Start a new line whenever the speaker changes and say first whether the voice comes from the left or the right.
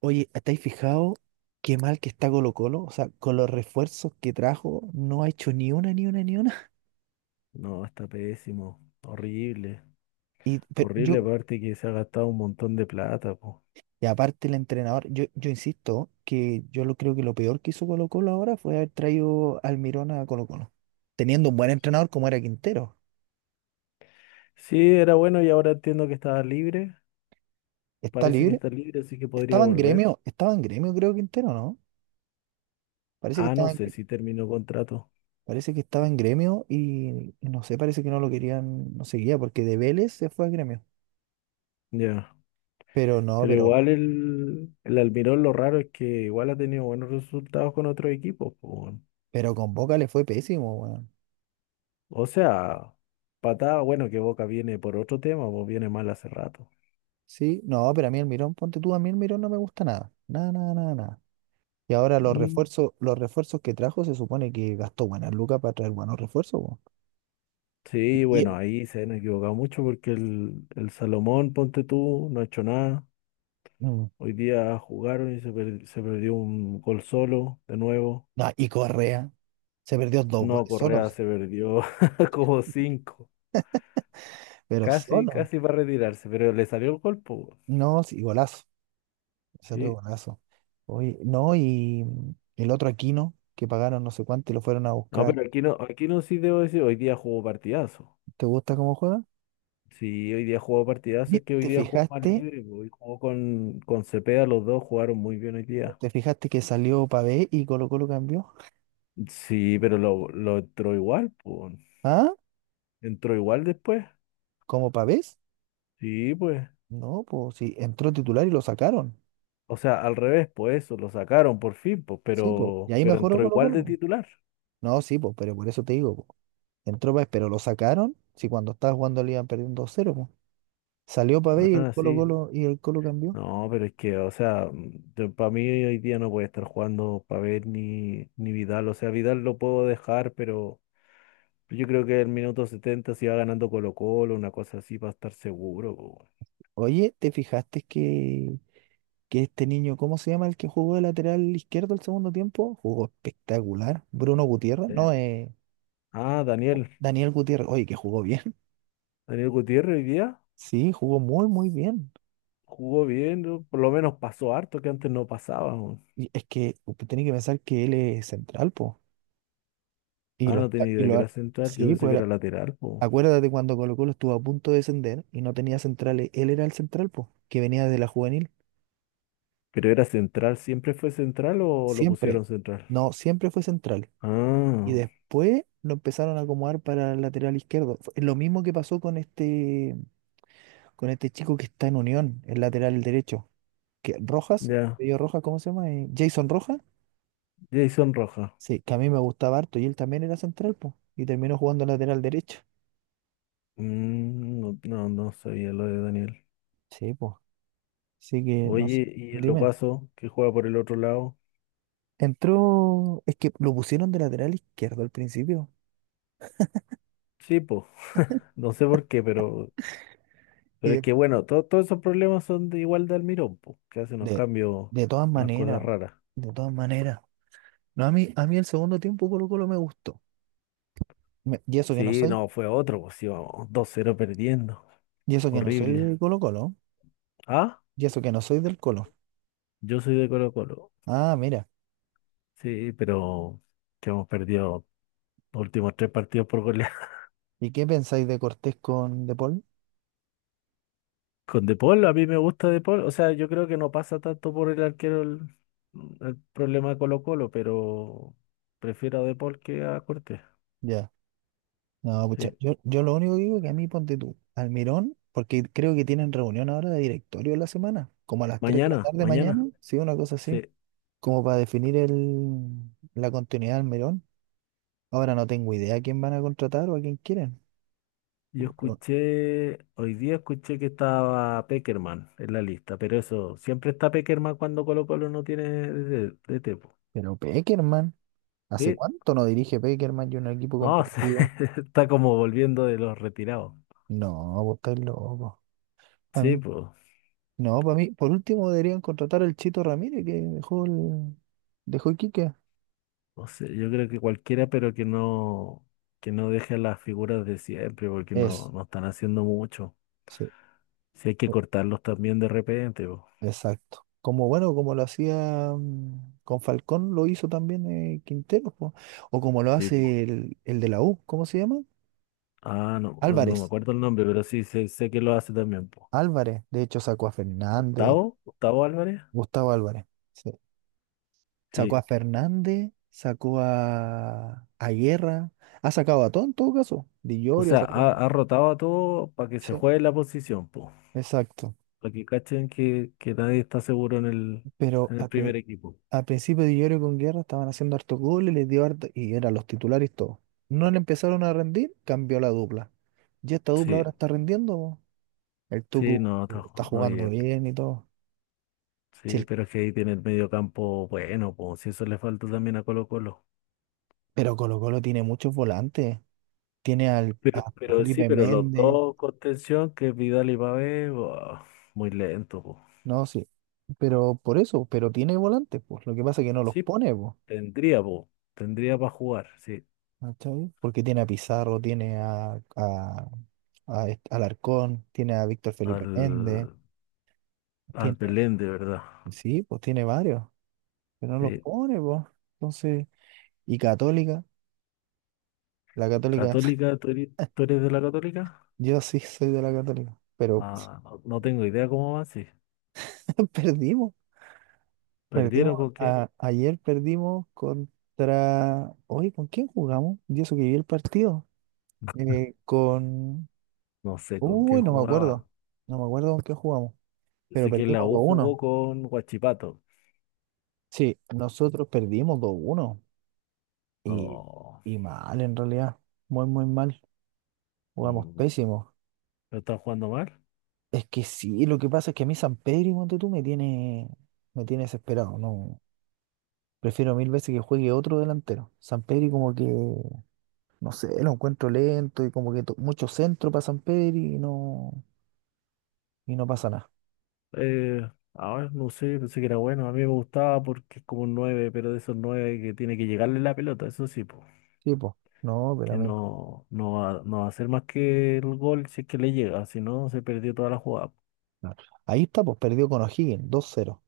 right: Oye, ¿estáis fijado qué mal que está Colo Colo? O sea, con los refuerzos que trajo, no ha hecho ni una, ni una, ni una.
left: No, está pésimo. Horrible. Horrible,
right: Sí.
left: aparte que se ha gastado un montón de plata, po.
right: Y aparte el entrenador, yo insisto que yo lo creo que lo peor que hizo Colo Colo ahora fue haber traído al Mirón a Colo Colo. Teniendo un buen entrenador como era Quintero.
left: Sí, era bueno y ahora entiendo que estaba libre.
right: Está
left: Parece que
right: libre.
left: está libre, así que podría
right: Estaba en
left: volver.
right: gremio, estaba en gremio, creo Quintero, ¿no? Parece que
left: Ah, no
right: estaba en,
left: sé si terminó contrato.
right: Parece que estaba en gremio y no sé, parece que no lo querían, no seguía, porque de Vélez se fue a gremio.
left: Ya.
right: Pero no,
left: Pero igual el Almirón, lo raro es que igual ha tenido buenos resultados con otros equipos, po, weón.
right: pero con Boca le fue pésimo, weón.
left: O sea, patada, bueno, que Boca viene por otro tema, pues viene mal hace rato.
right: Sí, no, pero a mí el Mirón, ponte tú, a mí el Mirón no me gusta nada. Nada, nada, nada, nada. Y ahora los
left: Mm,
right: refuerzos, los refuerzos que trajo se supone que gastó buenas lucas para traer buenos refuerzos, weón.
left: sí,
right: Y,
left: bueno, ahí se han equivocado mucho porque el Salomón, ponte tú, no ha hecho nada.
right: mm,
left: Hoy día jugaron y se, se perdió un gol solo, de nuevo.
right: no, y Correa se perdió dos
left: No,
right: goles
left: Correa
right: solos,
left: se perdió como cinco.
right: pero
left: Casi,
right: solo.
left: casi va a retirarse, pero le salió el gol, po.
right: No, sí, golazo. Salió
left: Sí.
right: golazo. Oye, no, y el otro Aquino, que pagaron no sé cuánto y lo fueron a
left: No,
right: buscar.
left: pero aquí no, aquí no, sí debo decir, hoy día jugó partidazo.
right: ¿Te gusta cómo juega?
left: Sí, hoy día jugó partidazo,
right: ¿Y
left: es que hoy
right: ¿Te
left: día jugó más
right: fijaste?
left: libre, po. Hoy jugó con Cepeda, los dos jugaron muy bien hoy día.
right: ¿Te fijaste que salió Pavé y Colo Colo cambió?
left: Sí, pero lo entró igual, pues.
right: ¿Ah?
left: Entró igual después.
right: ¿Como Pavés?
left: Sí, pues.
right: No, pues sí, entró titular y lo sacaron.
left: O sea, al revés, pues eso, lo sacaron por fin, pues,
right: Sí, pues. Y ahí
left: pero
right: mejoró
left: entró igual de
right: Colo-Colo.
left: titular.
right: No, sí, pues, pero por eso te digo, po. Entró Pavés, pero lo sacaron. Si cuando estaba jugando le iban perdiendo dos 0 po. Salió Pavés y el
left: Ah, sí.
right: Colo-Colo y el Colo cambió.
left: No, pero es que, o sea, para mí hoy día no puede estar jugando Pavel ni Vidal. O sea, Vidal lo puedo dejar, pero yo creo que el minuto 70, si va ganando Colo-Colo, una cosa así, para estar seguro, po.
right: Oye, ¿te fijaste que este niño, ¿cómo se llama el que jugó de lateral izquierdo el segundo tiempo? Jugó espectacular. Bruno Gutiérrez,
left: Weón.
right: no,
left: Ah, Daniel.
right: Daniel Gutiérrez. Oye, que jugó bien.
left: Daniel Gutiérrez hoy día
right: Sí, jugó muy, muy bien.
left: jugó bien, ¿no? Por lo menos pasó harto, que antes no pasaba, po.
right: Y es que usted tiene que pensar que él es central, pues. Y
left: Ah,
right: lo,
left: no
right: está-
left: tenía
right: y
left: idea que
right: lo,
left: era central, yo
right: sí,
left: pensé
right: pues
left: que era lateral, pues.
right: acuérdate cuando Colo Colo estuvo a punto de descender y no tenía centrales, él era el central, pues, que venía de la juvenil,
left: Creo era central. ¿Siempre fue central o lo
right: siempre,
left: pusieron central?
right: no, siempre fue central. Y
left: Ah,
right: después lo empezaron a acomodar para el lateral izquierdo. Fue lo mismo que pasó con este chico que está en Unión, el lateral derecho, que Rojas,
left: ya.
right: apellido Rojas, ¿cómo se llama? Jason Rojas,
left: Jason Roja.
right: sí, que a mí me gustaba harto y él también era central, pues, y terminó jugando lateral derecho.
left: Mm, no sabía lo de Daniel.
right: Sí, pues, así que, no sé,
left: Oye, ¿y el
right: dime.
left: Opaso, que juega por el otro lado?
right: Entró, es que lo pusieron de lateral izquierdo al principio.
left: Sí, po. No sé por qué,
right: Y
left: pero es
right: de,
left: que bueno, todos esos problemas son de igual de Almirón, po, que hace unos
right: de
left: cambios,
right: de todas
left: unas cosas
right: maneras,
left: raras.
right: de todas maneras. No, a mí el segundo tiempo Colo Colo me gustó. Me- y eso que no
left: Sí,
right: soy,
left: no, fue otro, pues íbamos dos cero perdiendo.
right: y eso que no soy
left: Horrible.
right: de Colo Colo,
left: Ah,
right: y eso que no soy del Colo.
left: yo soy de Colo Colo.
right: Ah, mira.
left: Sí, pero que hemos perdido los últimos tres partidos por gol.
right: ¿Y qué pensáis de Cortés con De Paul?
left: Con De Paul, a mí me gusta De Paul. O sea, yo creo que no pasa tanto por el arquero el problema de Colo-Colo, pero prefiero a De Paul que a Cortés.
right: Ya. No, pucha,
left: Sí.
right: yo lo único que digo que a mí ponte tú, Almirón, porque creo que tienen reunión ahora de directorio la semana, como a las 3 de la
left: Mañana,
right: tarde
left: mañana.
right: mañana, sí, una cosa así,
left: Sí.
right: como para definir el, la continuidad de Almirón. Ahora no tengo idea a quién van a contratar o a quién quieren.
left: Yo
right: Pero,
left: escuché, hoy día escuché que estaba Peckerman en la lista, pero eso, siempre está Peckerman cuando Colo-Colo no tiene tipo.
right: pero Pekerman, ¿hace
left: ¿Sí?
right: cuánto no dirige Pekerman y un equipo
left: No,
right: competitivo?
left: está como volviendo de los retirados.
right: No, vos estás loco. A
left: Sí,
right: mí,
left: pues.
right: no, para mí, por último deberían contratar al Chito Ramírez que dejó Iquique.
left: No sé, yo creo que cualquiera, pero que no deje a las figuras de siempre, porque
right: Es,
left: no están haciendo mucho.
right: sí,
left: Si hay que
right: o-
left: cortarlos también de repente, po.
right: exacto. Como bueno, como lo hacía con Falcón, lo hizo también Quintero, po. O como lo
left: Sí, po.
right: hace el de la U, ¿cómo se llama?
left: Ah, no, no me
right: Álvarez.
left: acuerdo el nombre, pero sí sé, sé que lo hace también, po.
right: Álvarez, de hecho sacó a Fernández,
left: ¿Octavo? ¿Octavo Álvarez?
right: Gustavo Álvarez. Sí. Sacó a
left: Sí.
right: Fernández, sacó a Guerra, ha sacado a todo en todo caso. Di
left: O
right: Llorio ha
left: sea, ha,
right: sacado.
left: ha rotado a todo para que se
right: Sí,
left: juegue la posición, po.
right: exacto.
left: Para que cachen que nadie está seguro en
right: Pero
left: en el primer equipo.
right: al principio Di Llorio con Guerra estaban haciendo harto goles, les dio harto, y eran los titulares todos. No le empezaron a rendir, cambió la dupla. Y esta dupla ahora
left: Sí,
right: está rendiendo. Po. El
left: sí,
right: Tucu
left: no, está
right: está
left: jugando
right: jugando
left: bien.
right: bien y todo. Sí,
left: Sí,
right: el-
left: pero es que ahí tiene el medio campo bueno, pues si eso le falta también a Colo Colo.
right: pero Colo Colo tiene muchos volantes. Tiene al,
left: Pero,
right: a
left: pero sí,
right: Felipe
left: pero los
right: Méndez,
left: dos contención, que es Vidal y Pavés, buah, muy lento, pues.
right: no, sí. Pero por eso, pero tiene volantes, pues. Lo que pasa es que no los
left: Sí,
right: pone, pues.
left: tendría, pues, tendría para jugar, sí,
right: ¿Cachai? Porque tiene a Pizarro, tiene a, Alarcón, tiene a Víctor Felipe Méndez,
left: al, al
right: tiene,
left: Belén, de verdad.
right: sí, pues tiene varios, pero no los
left: Sí.
right: pone, pues. Entonces, y Católica, la Católica,
left: Católica, tú eres de la Católica?
right: yo sí soy de la Católica, pero
left: Ah, no, no tengo idea cómo va, sí.
right: perdimos,
left: ¿Perdieron con qué?
right: ayer perdimos contra, oye, ¿con quién jugamos? Yo eso que vi el partido, eh, con,
left: No sé con qué
right: uy, no me
left: jugaba.
right: acuerdo, no me acuerdo con qué jugamos,
left: Yo
right: pero
left: sé que la
right: perdimos
left: U
right: dos
left: jugó
right: uno,
left: con Guachipato.
right: Sí, nosotros perdimos 2-1. Y,
left: No,
right: y mal, en realidad. Muy, muy mal. Jugamos
left: mm,
right: pésimo.
left: ¿no están jugando mal?
right: Es que sí, lo que pasa es que a mí San Pedro, ponte tú, me tiene desesperado. No, prefiero mil veces que juegue otro delantero. San Pedro como que, no sé, lo encuentro lento y como que mucho centro para San Pedro y no pasa nada.
left: Eh, a ver, no sé, pensé que era bueno. A mí me gustaba porque es como un 9, pero de esos 9 que tiene que llegarle la pelota, eso sí, pues.
right: Sí, pues. No, pero a
left: Que
right: mí no.
left: no, no va, no va a hacer más que el gol si es que le llega, si no, se perdió toda la jugada.
right: No. Ahí está, pues perdió con O'Higgins, 2-0.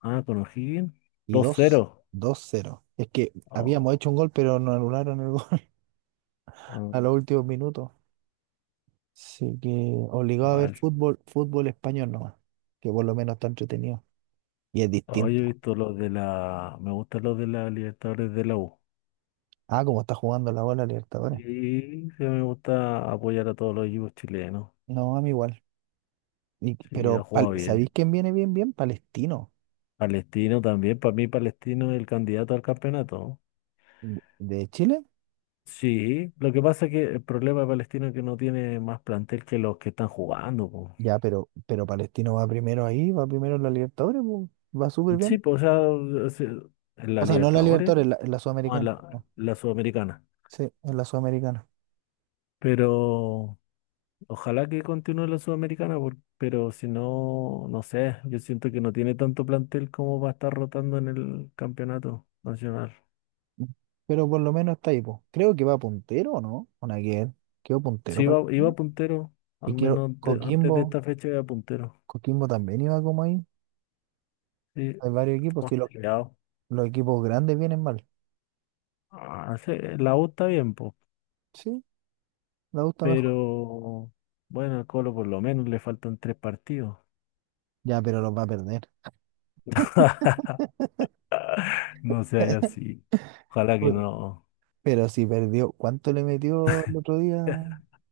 left: Ah, con O'Higgins.
right: Y
left: 2-0.
right: 2-0. Es que
left: Oh,
right: habíamos hecho un gol, pero nos anularon el gol
left: oh,
right: a los
left: ah,
right: últimos minutos. Así que
left: qué
right: obligado a ver
left: mal.
right: fútbol, fútbol español nomás, que por lo menos está entretenido y es
left: Hoy he
right: distinto.
left: visto los de la. Me gustan los de la Libertadores de la U.
right: Ah, como está jugando la bola
left: Y
right: Libertadores.
left: sí, me gusta apoyar a todos los equipos chilenos.
right: No, a mí igual.
left: Sí, ha jugado
right: ¿Sabéis
left: bien.
right: quién viene bien, bien? Palestino.
left: Palestino también, para mí Palestino es el candidato al campeonato.
right: ¿De Chile?
left: Sí, lo que pasa es que el problema de Palestina es que no tiene más plantel que los que están jugando, po.
right: Ya, pero Palestino va primero ahí, va primero en la Libertadores, pues, va súper
left: Sí,
right: bien.
left: pues, o sea, en
right: O
left: la
right: sea, no en la
left: Libertadores,
right: Libertadores, en la
left: no, en
right: Sudamericana. No.
left: la Sudamericana.
right: Sí, en la Sudamericana.
left: Pero ojalá que continúe la Sudamericana, pero si no, no sé, yo siento que no tiene tanto plantel como va a estar rotando en el campeonato nacional.
right: Pero por lo menos está ahí, pues. Creo que va puntero, ¿o ¿no? Con aquel. Quedó puntero
left: Sí, iba
right: Palestino.
left: puntero,
right: Y
left: al
right: quiero,
left: menos antes de
right: Coquimbo,
left: esta fecha iba puntero.
right: Coquimbo también iba como ahí.
left: Sí,
right: Hay varios
left: está
right: equipos, si
left: más
right: los,
left: peleado.
right: los equipos grandes vienen mal.
left: Ah, sí, la U está bien, pues.
right: Sí, me gusta mejor.
left: Pero bueno, al Colo por lo menos le faltan tres partidos.
right: Ya, pero los va a perder.
left: No se haya así. Ojalá que
right: Uy,
left: no.
right: pero si perdió, ¿cuánto le metió el otro día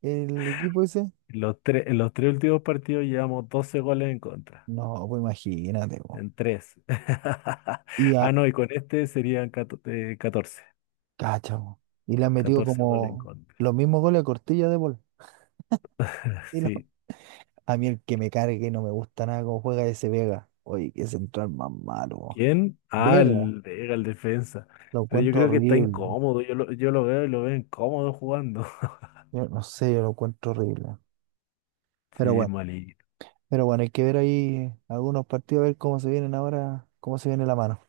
right: el equipo ese?
left: En los tres últimos partidos llevamos 12 goles en contra.
right: No, pues imagínate, po.
left: En tres.
right: Y a,
left: Ah, no, y con este serían 14.
right: cacha, po. Y le han metido
left: 14 goles en
right: como
left: contra.
right: los mismos goles a Cortilla de Paul. Y lo-
left: Sí.
right: a mí el que me cargue no me gusta nada cómo juega ese Vega. Oye, qué central más malo. Po.
left: ¿Quién? Ah,
right: Vega,
left: el Vega, el defensa.
right: lo
left: Pero yo
right: encuentro
left: creo que está
right: horrible.
left: incómodo. Yo lo veo y lo veo incómodo jugando.
right: Yo no sé, yo lo encuentro horrible. Pero
left: Sí, es
right: bueno.
left: malito.
right: Pero bueno, hay que ver ahí algunos partidos, a ver cómo se vienen ahora, cómo se viene la mano.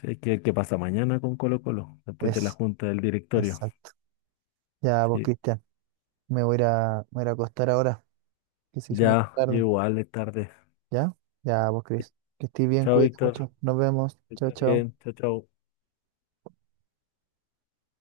left: Sí, ¿qué, qué pasa mañana con Colo Colo? Después de la
right: Es,
left: junta del directorio.
right: exacto. Ya vos,
left: Sí,
right: Cristian, me voy a ir a acostar ahora, que se hizo muy
left: ya, yo
right: tarde.
left: igual es tarde.
right: ¿Ya? Ya vos, Cris. Que estés bien,
left: Chao,
right: cuídate
left: Víctor.
right: mucho. Nos vemos.
left: Que
right: Chao,
left: estés
right: chao.
left: bien, chao, chao.